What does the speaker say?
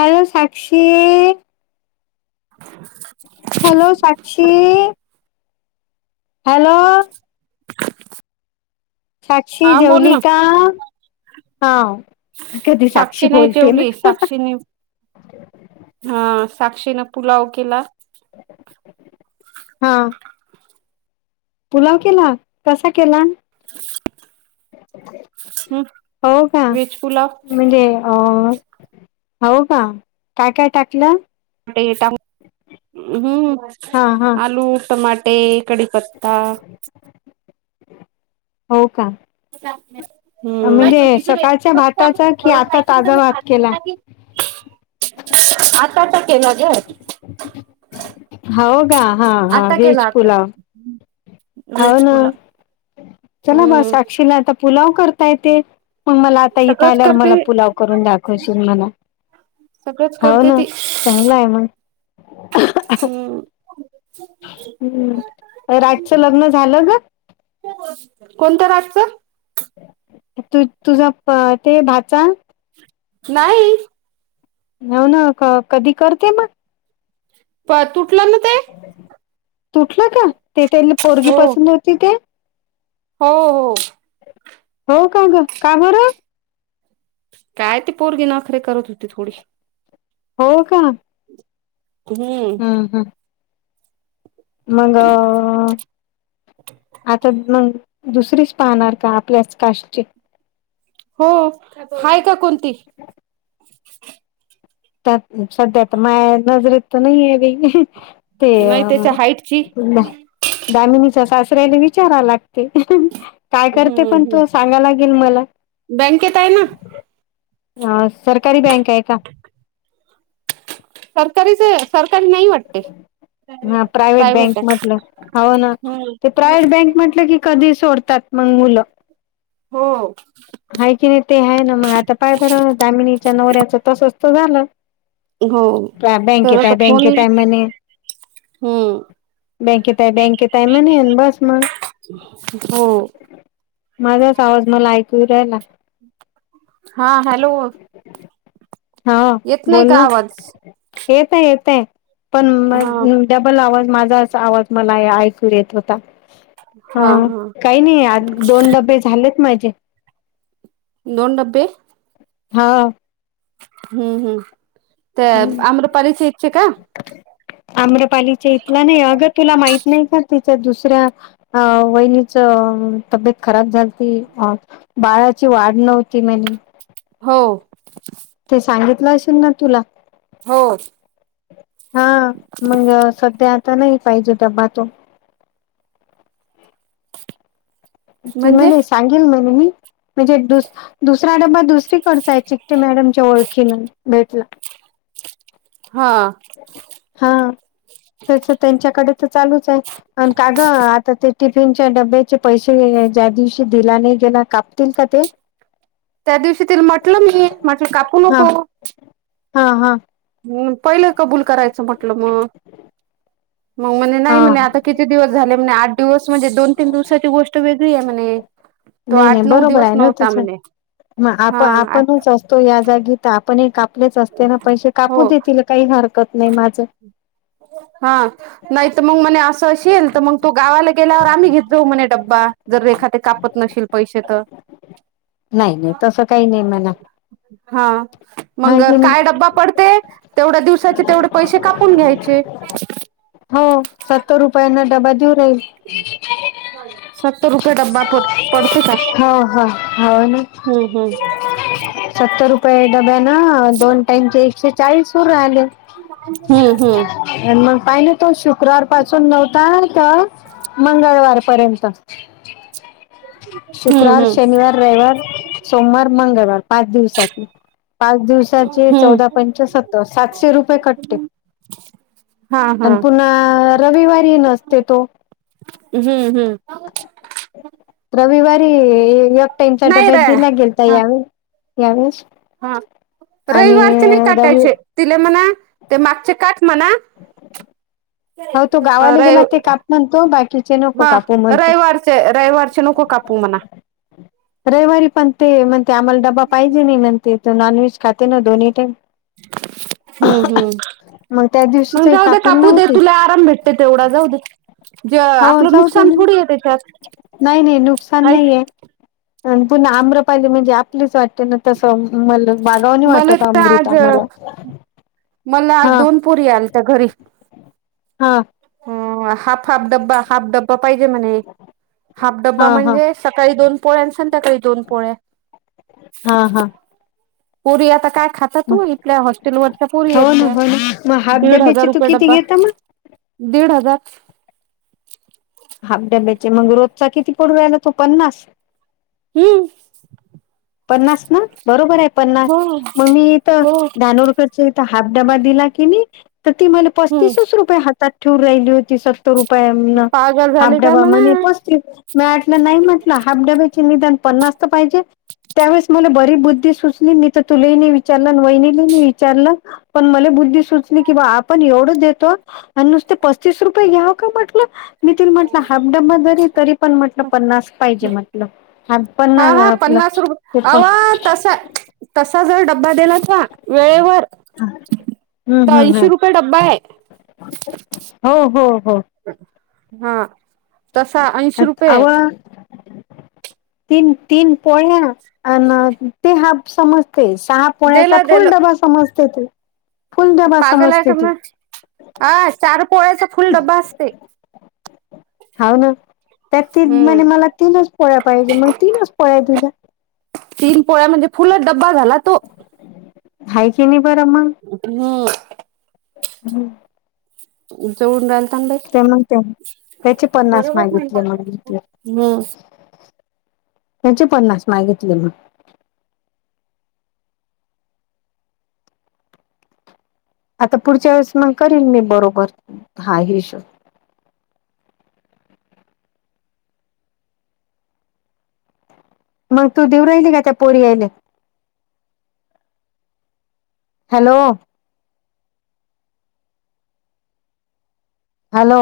Hello Sakshi. Hello Sakshi. Hello. Sakshi हा बोल जेवली ना का? हा कधी साक्षी नाही बोलते जेवली ना साक्षीने हा. साक्षीन पुलाव केला. हा. पुलाव केला कसा केला? [inaudible] हम् हो का? व्हेज पुलाव म्हणजे अ हो का, काय काय टाकलं? टे हम्म हा हा आलू, टमाट ते कढीपत्ता हो. का. [unintelligible] म्हणजे, सकाळच्या भाताचा कि आता ताजा भात केला. [unintelligible] आत्ताचा केला ग. हाव का? हा हा. व्हेज पुलाव. हमं. हाव ना चला बा हम्म साक्षीला आता पुलाव करता येते. मग, मला आता इथे सगळंच आल्यावर करते मला पुलाव करून दाखवशीन मला. सगळंच हाव करते ना ती चांगलं आहे मग. हम्म. हम्म. राजचं, लग्न झालं ग. कोणत्या राजचं. तू तुझा प ते भाचा नाही. हो, ना क कधी करते मग. तुटला ना, ते तुटलं का ते त्यांना पोरगी पसंत होती ते? हों हों. हो का गं, का बरं. काय ते पोरगी नखरे करत होती थोडीशी. हो का. हम्म. मगं, आता मग दुसरीच पाहणार का, आपल्याच कास्ट ची. हो, हाय का कोणती. सध्या तर माया नजरेत तर नाहिये बाई. ते नाही त्याच्या हाईटची [unintelligible] दामिनीचा सासरेला विचारा लागते. काय करते हम्म पण हम्म. तो, सांगा लागेल मला. बँकेत आहे ना अ सरकारी बँक आहे का? सरकारीच आहे सरकारी नाही वाटते. हा प्रायव्हेट बँक म्हटलं हव ना, ते हम्म. प्रायव्हेट बँक म्हटलं की. कधी सोडतात मग मुलं. हो. आहे की नाही ते आहे ना मग, आता पाय बरं दामिनीच्या नवऱ्याचं तसंच त झालं. हो त्या तर बँकेत आहे, आता फोन बँकेेत येईल हाय म्हणे. हम्म. बँकेेत आहे बँकेेत आहे, म्हणे बस मग. हो. माझाच आवाज मला ऐकू येऊ राहायला. हा हॅलो. हा.. येत नाही बोल का ना आवाज येत ये, येत पण हा मग. डबल आवाज माझाच, आवाज मला ऐकू येत होता. हा.. काही नाही आज, दोन डब्बे झालेत माझे. दोन डब्बे. हां. हम्म हम्म, त्या आम्रपाली इथचे काय. आम्रपालीच्या इथलं नाही अगं, तुला माहित नाही का. तिच्या दुसऱ्या अं.. वहिनीच तब्येत खराब झाल ती आं. बाळाची वाढ नव्हती म्हणे. हो. ते सांगितलं असेल ना तुला? हो. हां. मग संध्या आता नाही पाहिजे डब्बा तो. ते म्हणजे म्हणे सांगेल म्हणे मी. म्हणजे दुस-दुसरा डबा दुसरीकडचा आहे, चिकटे मॅडमच्या ओळखीन भेटला. हां. हां तेचं तेच्याकडेच चालूच आहे. आणि का गं आता ते, टिफिनच्या डब्याचे पैसे ज्या दिवशी दिला नाही गेला काप [unintelligible] त्या दिवशी तिल म्हटलं, मी म्हटलं कापू हा नको‌. हा हां. हम्म पहिलं कबूल करायचं म्हटलं मग. [inaudible] मग म्हणे नाही हा म्हणे आता किती दिवस झाले म्हणे, आठ दिवस म्हणजे दोन तीन दिवसाची गोष्ट वेगळी आहे म्हणे. तो नाही नाही आठ नऊ बरोबर दिवस आहेय न नव्हता तीच म्हणे मग आप आप हा नच तो या जागी तर आपण हे कापलेच असते ना, पैसे हो कापू देतील काही हरकत नाही माझं. हा. नाही तर मग मणे असं अशील तर मंग तो गावाला गेल्यावर आम्ही घेत जाऊ म्हणे ड्बा. जर रेखा ताई कापत नशील पैसे तर. नाही नाही तसं काही नाही मणा. हा मंग काय डब्बा पडते तेवढ्या दिवसाचे तेवढे पैसे कापून घ्याय चे हो, सत्तर रुपयांन डबा देऊ. हो सत्तर रुपये डब्बा पड पडते का [unintelligible] हा हा. अन हम्म सत्तर रुपये डब्यान, दोन टाईमचे एकशे चाळीस होवून राहिले. हम्म हम्म मग पाहि ना तो शुक्रवार पासून नव्हता तर मंगळवारपर्यंत. हम्म शुक्रवार हम्म शनिवार रविवार सोमवार मंगळवार पाच दिवसात पाच दिवस साचे हम्म हम्म चौदा पंचे सत्तर सातशे रुपये कटते. हा आणि हा पुन्हा रविवारी नसते तो हम्म हम्म. रविवारी एक टाइमच्या नाही डब्यात रे दिला गेलता हा यावेळे यावेळेस हा आणि रविवारचे नाही रवी काटायचे तिले म्हणा ते मागचे काठ म्हणा हो तो गावाला रवि गेला ते काप म्हणतो बाकीचे नको कापू म्हणतो. ते रविवारचे कापू नको म्हणा. रविवारी पण ते म्हणते, आम्हाला डब्बा पाहिजे नाही म्हण ते नॉनव्हेज खाते ना दोन्ही टाईम. हम्म हम्म. मग त्या दिवशीच मंग जाऊ दे, कापील कापू दे नव्हती तुला. काम भेटते तेवढा जाऊ दे. जे हो आपलं जाऊते [unintelligible] नुकसान ना थोडी आहे त्याच्यात नाही नाही नुकसान हाय नाहीे. आणि पुन्हा आम्रपाली म्हणजे, आपलीच वाटते ना. तसं मल मागाव नाही, मला वाटत तर आज अमृता मला. मला आज दोन पोरी आलत्या घरी. हां. हो हाफ हाफ ड्बा हाफ डब्बा पाहिजे म्हणे. हाफ हा डब्बा हा म्हणजे सकाळी दोन पोळे आणि संध्याकाळी दोन पोळ्या. हा हा. ‌ पुरी आता काय खात. आता तू इथल्या हॉस्टेल वरच्या पूरी हो ये ना त्या, हो ना मग हाफ दीड हजार डब्याचे तू रुपये किती डब्बा. घेता मग दीड हजार हाफ डब्याचे मग, रोजचा किती पडू राहिला तो पन्नास. हम्म. पन्नास ना बरोबर आहे पन्नास हो मंग मी ईथ हो दहा नवू रुपयात तिच्या इथं हाफ डबा दिला की, मी तर ती मला हम्म पस्तीसच रुपये हातात ठेवून राहिली होती. तो रुपयान, पागल हाफ झाली का डब्बा म्हणा म्हणे पस्ती मी आठ नाही म्हटलं हाफ डब्याचे निदान पन्नासत पाहिजे. त्यावेळेस मला बरी बुद्धी सुचली मी, तर तुला ही नाही विचारलं वहिनीनी ला ही विचारलं. पण मला बुद्धी सुचली की बा, आपण एवढंच देतो. आणि नुसते, पस्तीस रुपये घ्याव का म्हटलं. मी त म्हटलं हाफ डब्बा जरी तरी पण म्हटलं पन्नास पाहिजे मगं हात पण नाही आपलं. ते अवा तसा तसं जर, डब्बा दिला का वेळेवर. हम्म तर हम्म ऐंशी हम्म. रुपये डब्बा आहे. हो हो हो. हा. तसा आ ऐंशी त आव. रुपये तीन तीन पोळ्या आणि ते हाप समजते सहा [unintelligible] दिलं फुल दिलं डबा समजतोय तु. पागल आहे का, [unintelligible] अ चार पोळ्याचा फुल डबा असतंय. हाव ना त्यात ती हम्म म्हणे, मला तीनच पोळ्या पाहिजे मग तीनच पोळ्या दिल्या. तीन पोळ्या म्हणजे फुलच डब्बा झाला तो. हाय की नाय बरं मग? हम्म. हम्म. उंच उडू लागलं ना बाई. ते म्हणते मग त्याचे पन्नास मागितले मग हम्म [unintelligible] त्याचे पन्नास मागितले मग. आता पुढच्या वेळेस मग करीन मी बरोबर, हा हिशोब. मंग तू देऊ राहिली का त्या पोरीयायले? हॅलो. हॅलो.